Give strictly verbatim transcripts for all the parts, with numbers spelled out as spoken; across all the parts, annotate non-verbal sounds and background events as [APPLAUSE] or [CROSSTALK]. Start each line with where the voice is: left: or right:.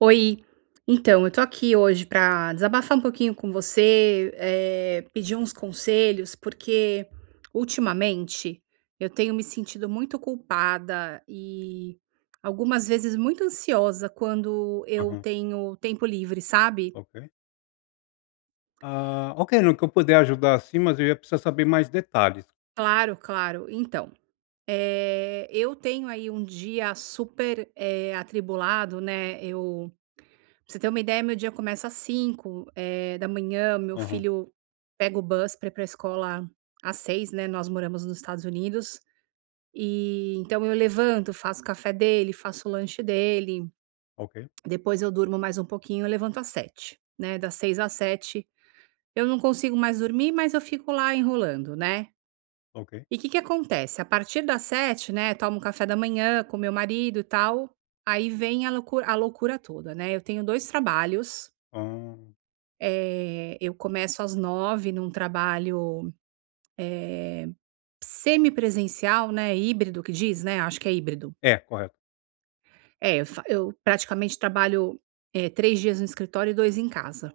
right: Oi. Então, eu tô aqui hoje pra desabafar um pouquinho com você. Eh, pedir uns conselhos, porque ultimamente eu tenho me sentido muito culpada, e algumas vezes muito ansiosa quando eu
left: Aham.
right: tenho tempo livre, sabe.
left: Ok. Ah, ok, no que eu puder ajudar, assim, mas eu ia precisar saber mais detalhes.
right: Claro, claro. Então, eh, eu tenho aí um dia super, eh, atribulado, né. Eu pra você ter uma ideia, meu dia começa às cinco, eh, da manhã, meu
left: Aham.
right: filho pega o bus pra ir para a escola às seis, né, nós moramos nos Estados Unidos, e então eu levanto, faço o café dele, faço o lanche dele.
left: Ok.
right: Depois eu durmo mais um pouquinho, eu levanto às sete, né, das seis às sete eu não consigo mais dormir, mas eu fico lá enrolando, né.
left: Ok.
right: E que que acontece, a partir das sete, né, tomo café da manhã com meu marido e tal. Aí vem a loucura a loucura toda, né. Eu tenho dois trabalhos.
left: Hã.
right: Eh, eu começo às nove num trabalho, eh, semipresencial, né, híbrido que diz, né? Acho que é híbrido.
left: É, correto.
right: É, eu fa eu, praticamente, trabalho, eh, três dias no escritório e dois em casa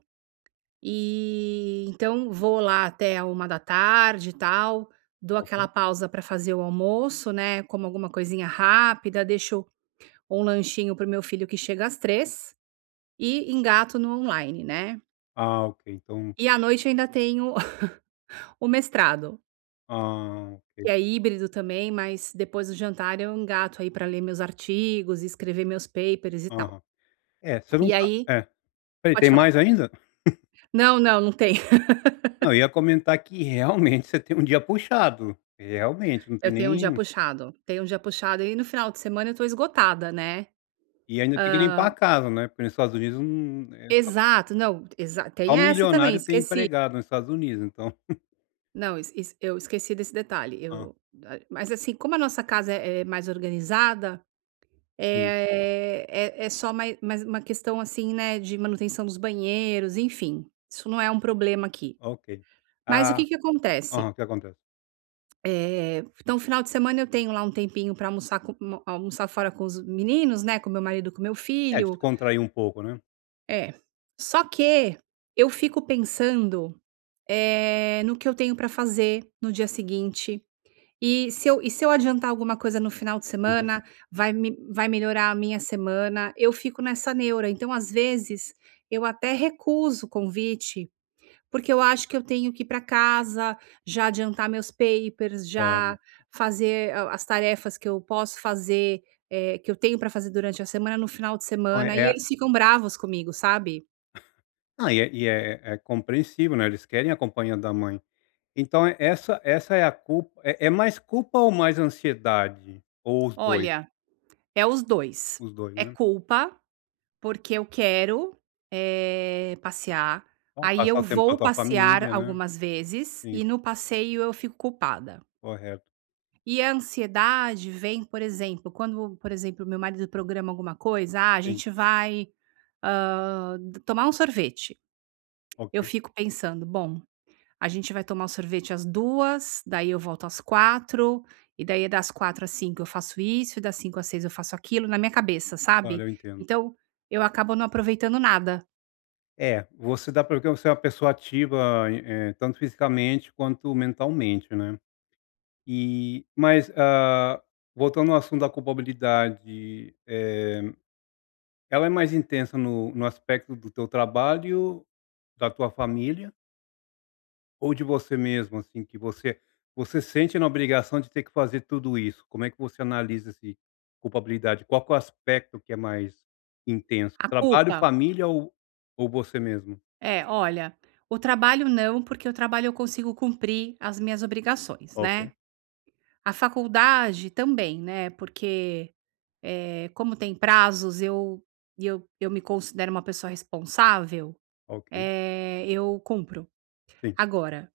right: e então vou lá até à uma da tarde e tal, dou
left: Ok.
right: aquela pausa para fazer o almoço, né. Como alguma coisinha rápida, deixo um lanchinho para o meu filho, que chega às três e engato no online, né.
left: Ah, ok, então
right: E à noite ainda tenho [CHUCKLES] o mestrado
left: Ah, ok.
right: que é híbrido também, mas depois do jantar eu engato, aí, para ler meus artigos e escrever meus papers e tal.
left: Aham. É, você não
right: E
left: tá
right: aí
left: é, espera aí,
right: pode
left: tem
right: falar.
left: mais ainda? [CHUCKLES]
right: Não, não, não tenho.
left: Não, eu
right: [LAUGHS]
left: ia comentar que, realmente, você tem um dia puxado, realmente, não tem
right: Eu tenho um dia
left: nem
right: puxado, tenho um dia puxado e no final de semana eu estou esgotada, né.
left: E ainda tem que limpar a
right: Hã
left: casa, né. Porque nos Estados Unidos não é so
right: Exato, não exa
left: só
right: tem essa também,
left: milionário tem
right: esqueci.
left: empregada nos Estados Unidos, então. [CHUCKLES]
right: Não, isso isso, eu esqueci desse detalhe
left: Hã.
right: eu ah, mas, assim, como a nossa casa é é mais organizada,
left: Sim.
right: é é é só mai mais uma questão, assim, né, de manutenção dos banheiros, enfim, isso não é um problema aqui,
left: Ok.
right: mas o que
left: Ah.
right: que acontece?
left: Aham, o que acontece?
right: Eh, então o final de semana eu tenho lá um tempinho pra almoçar com um almoçar fora com os meninos, né? Com meu marido e com meu
left: É,
right: filho.
left: descontrair um pouco, né.
right: É. Só que eu fico pensando, eh, no que eu tenho pra fazer no dia seguinte e se eu e se eu adiantar alguma coisa no final de
left: Aham.
right: semana, vai me vai melhorar a minha semana, eu fico nessa neura, então, às vezes, eu até recuso o convite, porque eu acho que eu tenho que ir pra casa, já adiantar meus papers,
left: Claro.
right: já fazer a as tarefas que eu posso fazer, eh, que eu tenho pra fazer durante a semana, no final de
left: Não é,
right: semana,
left: é
right: e
left: a
right: eles ficam bravos comigo, sabe?
left: Não, e é e é é compreensível, né, eles querem a companhia a mãe, então é essa essa é a culpa é é mais culpa, ou mais ansiedade, ou os dois?
right: Olha, é os dois,
left: Os dois,
right: é
left: não é?
right: culpa, porque eu quero, eh, passear,
left: Bom
right: aí,
left: passar
right: eu
left: o tempo com a
right: vou
left: tua
right: passear
left: família, né.
right: algumas vezes
left: Sim.
right: e no passeio eu fico culpada.
left: Correto.
right: E a ansiedade vem, por exemplo, quando, por exemplo, meu marido programa alguma coisa: "Ah, a
left: Sim.
right: gente vai, hã, tomar um sorvete", eu
left: Ok.
right: fico pensando: "Bom, a gente vai tomar o sorvete às duas, daí eu volto às quatro e, daí, eh, das quatro às cinco, eu faço isso, e das cinco às seis eu faço aquilo", na minha cabeça,
left: Olha,
right: sabe.
left: eu entendo.
right: Então eu acabo não aproveitando nada.
left: É, você dá, porque você é uma pessoa ativa, eh, tanto fisicamente quanto mentalmente, né. Eh, mas ah, voltando ao assunto da culpabilidade, eh, ela é mais intensa no no aspecto do teu trabalho, da tua família ou de você mesmo, assim, que você você sente na obrigação de ter que fazer tudo isso? Como é que você analisa esse culpabilidade? Qual que é o aspecto que é mais intenso?
right: A
left: Trabalho,
right: culpa?
left: família ou ou você mesmo?
right: É, olha, o trabalho, não, porque o trabalho eu consigo cumprir as minhas obrigações, né,
left: Ok.
right: a faculdade também, né, porque, eh, como tem prazos, eu eu eu me considero uma pessoa responsável,
left: Ok.
right: eh, eu cumpro,
left: Sim.
right: agora,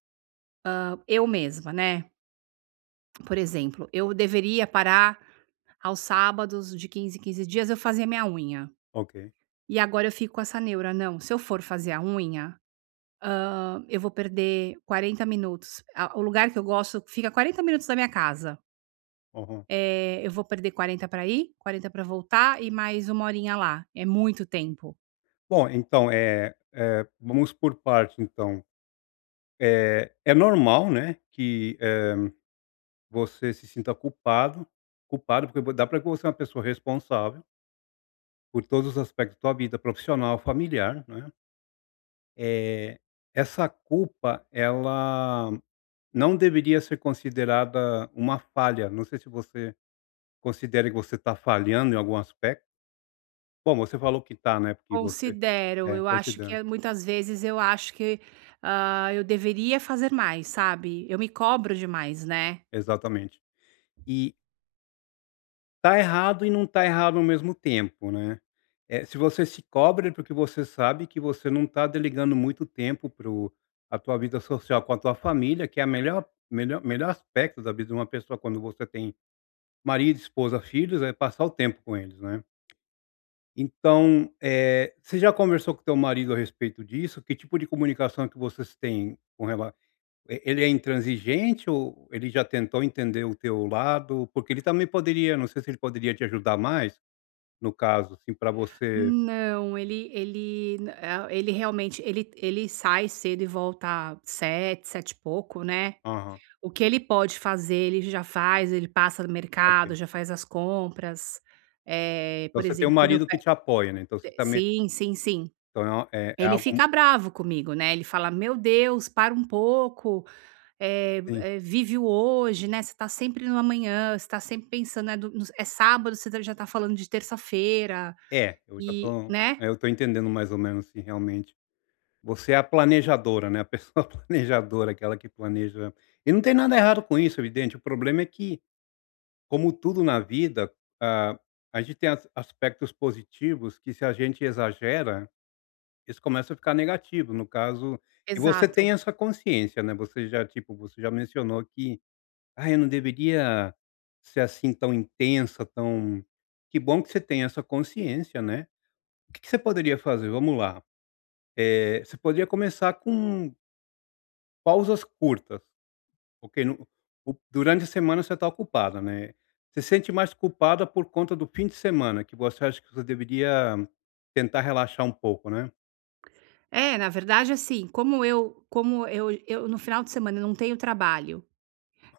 right: hã, eu mesma, né por exemplo, eu deveria parar aos sábados, de quinze em quinze dias, eu fazia minha unha
left: Ok.
right: e agora eu fico com essa neura: "Não, se eu for fazer a unha, hã, eu vou perder quarenta minutos". A o lugar que eu gosto fica quarenta minutos da minha casa.
left: Uhum.
right: Eh, eu vou perder quarenta para ir, quarenta pra voltar e mais uma horinha lá. É muito tempo!
left: Bom, então, eh eh, vamos por partes, então. Eh, é normal, né, que, eh, você se sinta culpado culpado porque vo dá pra ver que você é uma pessoa responsável por todos os aspectos da tua vida profissional, familiar, não é. Eh, essa culpa, ela não deveria ser considerada uma falha. Não sei se você considera que você tá falhando em algum aspecto. Bom, você falou que tá, né, porque você
right: Considero.
left: é,
right: Eu acho que
left: considera.
right: é muitas vezes eu acho que, ah, eu deveria fazer mais, sabe. Eu me cobro demais, né.
left: Exatamente. E Tá errado e não tá errado ao mesmo tempo, né. Eh, se você se cobra é porque você sabe que você não tá delegando muito tempo para o pra tua vida social com a tua família, que é a melhor melhor melhor aspecto da vida de uma pessoa, quando você tem marido, esposa, filhos, é passar o tempo com eles, não é. Então, eh, você já conversou com o teu marido a respeito disso? Que tipo de comunicação que vocês têm com rela eh, ele é intransigente ou ou ele já tentou entender o teu lado? Porque ele também poderia não sei se ele poderia te ajudar mais, no caso, assim, pra você
right: Não, ele ele nã eh, ele, realmente ele ele sai cedo e volta sete, sete e pouco, né.
left: Aham.
right: O que ele pode fazer, ele já faz, ele passa no mercado,
left: Ok.
right: já faz as compras. Eh,
left: Então,
right: por
left: você tem um
right: exemplo, quando eu
left: marido
right: pe
left: que te apoia, né. Então, você
right: te
left: também
right: sim, sim, sim.
left: Então, é é
right: Ele
left: algo
right: fica bravo comigo, né, ele fala: "Meu Deus, para um pouco! Eh
left: Sim.
right: eh, vive o hoje, né, você tá sempre no amanhã. Você tá sempre pensando, né, do nos É sábado, você já tá falando de terça-feira",
left: É, eu já
right: e
left: tô
right: né.
left: eh, eu tô entendendo mais ou menos, assim, realmente. Você é a planejadora, né, a pessoa planejadora, aquela que planeja E não tem nada errado com isso, evidente, o problema é que, como tudo na vida, ah, a gente tem as aspectos positivos que, se a gente exagera, isso começa a ficar negativo, no caso E você tem
right: Exato.
left: essa consciência, né, você já, tipo, você já mencionou que: "Ah, eu não deveria ser assim tão intensa, tão" Que bom que você tem essa consciência, né. O que que você poderia fazer? Vamos lá, eh, você poderia começar com Pausas curtas, porque no no durante a semana você está ocupada, né. Você sente mais culpada por conta do fim de semana, que você acha que você deveria tentar relaxar um pouco, né?
right: É, na verdade, assim, como eu como eu eu no final de semana, eu não tenho trabalho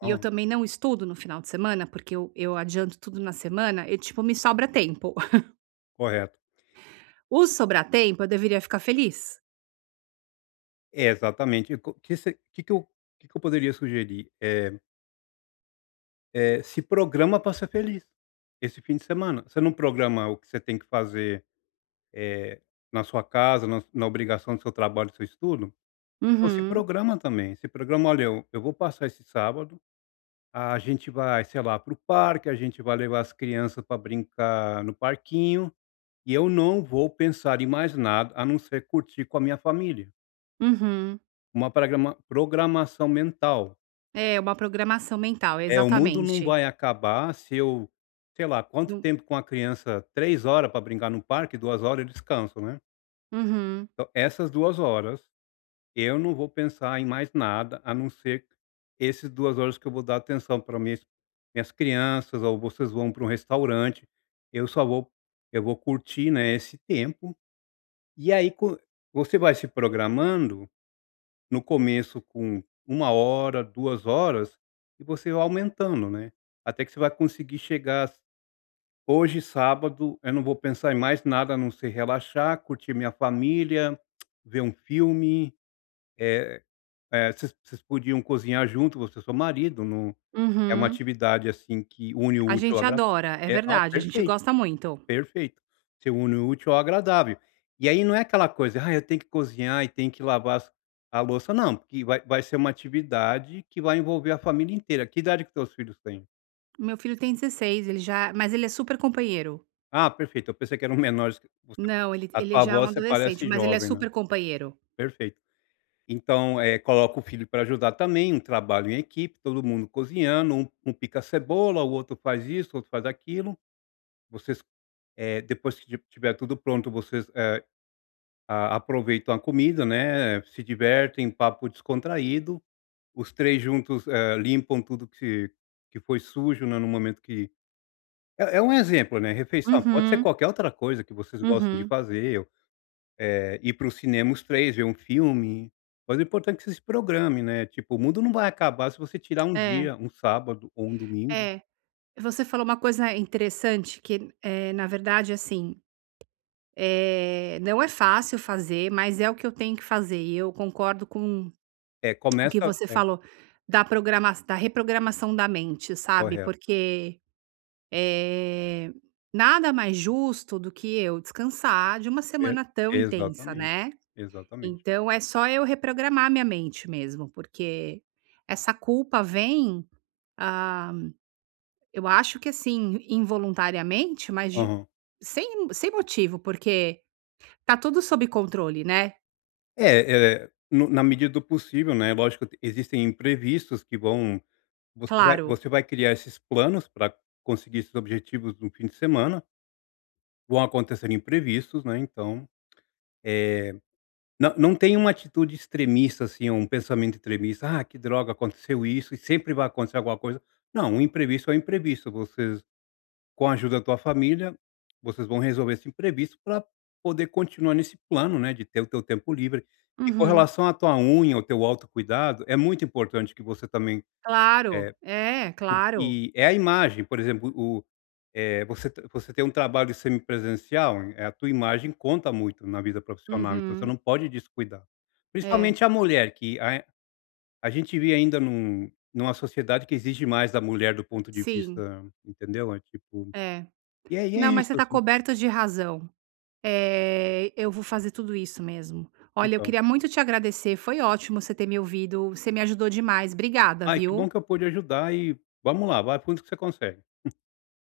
right: e eu também não estudo no final de semana, porque eu eu adianto tudo na semana e, tipo, me sobra tempo [CHUCKLES]
left: Correto.
right: O "sobra tempo", eu deveria ficar feliz.
left: É, exatamente e co que se que que eu que que eu poderia sugerir? Eh eh, se programa para ser feliz. Esse fim de semana, você não programa o que você tem que fazer, eh, na sua casa, na na obrigação do seu trabalho, do seu estudo? Então se
right: Uhum.
left: programa também, se programa: "Olha, eu eu vou passar esse sábado a gente vai, sei lá, para o parque, a gente vai levar as crianças para brincar no parquinho e eu não vou pensar em mais nada, a não ser curtir com a minha família".
right: Uhum.
left: Uma prégrama programação mental.
right: É, uma programação mental,
left: É, o mundo não
right: exatamente.
left: vai acabar se eu sei lá quanto
right: Num
left: tempo com a criança, três horas para brincar no parque, duas horas descanso, né?
right: Uhum.
left: Então, essas duas horas, eu não vou pensar em mais nada, a não ser esses duas horas que eu vou dar atenção para minhas minhas crianças ou vocês vão para um restaurante, eu só vou eu vou curtir, né, esse tempo e, aí, co você vai se programando, no começo com uma hora, duas horas e você vai aumentando, né, até que você vai conseguir chegar: "Hoje, sábado, eu não vou pensar em mais nada, a não ser relaxar, curtir minha família, [CLICKS TONGUE] ver um filme", eh eh, vocês vocês podiam cozinhar junto, você e o seu marido, num é uma
right: Uhum.
left: atividade, assim, que une o
right: A
left: útil ao
right: gente
left: agradá
right: adora, é
left: eh, ah,
right: verdade, a gente
left: perfeito,
right: gosta muito.
left: perfeito, você une o útil ao agradável e aí, não é aquela coisa: "Ai, eu tenho que cozinhar e tem que lavar as a louça", não, porque vai vai ser uma atividade que vai envolver a família inteira. Que idade que os teus filhos têm?
right: Meu filho tem dezesseis, ele já mas ele é super companheiro.
left: Ah, perfeito eu pensei que eram menores [UNINTELLIGIBLE]
right: Não, ele
left: a
right: ele
left: tua
right: já é um
left: voz você
right: adolescente.
left: parece
right: Mas ele é
left: jovem, né.
right: super companheiro.
left: Perfeito. Então, eh, coloca o filho para ajudar também, um trabalho em equipe, todo mundo cozinhando, um um pica cebola, o outro faz isso, o outro faz aquilo, vocês eh, depois que esti estiver tudo pronto, vocês, eh, a aproveitam a comida, né, se divertem, papo descontraído, os três juntos, eh, limpam tudo que que foi sujo, né, no momento que é é um exemplo, né, refeição, pode ser
right: Uhum.
left: qualquer outra coisa que vocês gostam de
right: Uhum.
left: fazer ou eh, ir para o cinema os três, ver um filme, mas é importante que você se programe, né. Tipo, o mundo não vai acabar se você tirar um
right: É.
left: dia, um sábado ou um domingo.
right: É. Você falou uma coisa interessante que n eh, na verdade, assim, eh, não é fácil fazer, mas é o que eu tenho que fazer. E eu concordo com
left: É,
right: [CLICKS TONGUE] o que
left: começa
right: você
left: é.
right: falou da programa da reprogramação da mente, sabe,
left: Correto.
right: porque, eh, nada mais justo do que eu descansar de uma
left: E
right: semana tão intensa,
left: exatamente.
right: né.
left: Exatamente.
right: Então é só eu reprogramar a minha mente mesmo, porque essa culpa vem ah, eu acho que, assim, involuntariamente, mas de
left: Aham.
right: sem sem motivo, porque está tudo sob controle, né.
left: É é no na medida do possível, né, é lógico t existem imprevistos que vão você vai
right: Claro.
left: você vai criar esses planos para conseguir esses objetivos no fim de semana. Vão acontecer imprevistos, né, então eh, não não tem uma atitude extremista, assim, é um pensamento extremista: "Ah, que droga aconteceu isso e sempre vai acontecer alguma coisa", não, o imprevisto é imprevisto, vocês, com a ajuda da tua família, vocês vão resolver esse imprevisto para poder continuar nesse plano, né, de ter o teu tempo livre e com
right: Uhum.
left: relação a tua unha, ao teu autocuidado, é muito importante que você, também
right: Claro,
left: eh,
right: é, claro.
left: porque é a imagem, por exemplo, o eh, você você tem um trabalho semipresencial, eh, a tua imagem conta muito na vida profissional, então você
right: Uhum.
left: não pode descuidar,
right: É.
left: principalmente a mulher que a a gente vê ainda num numa sociedade que exige mais da mulher do ponto de
right: Sim.
left: vista entendeu, é tipo,
right: É,
left: e é
right: não,
left: é
right: mas
left: isso
right: você está
left: assim.
right: coberto de razão, eh, eu vou fazer tudo isso mesmo. Olha, eu
left: Então
right: queria muito te agradecer, foi ótimo você ter me ouvido, você me ajudou demais, obrigada,
left: Ai, que bom
right: viu.
left: que eu pude ajudar e vamos lá, vai fundo que você consegue. [CHUCKLES]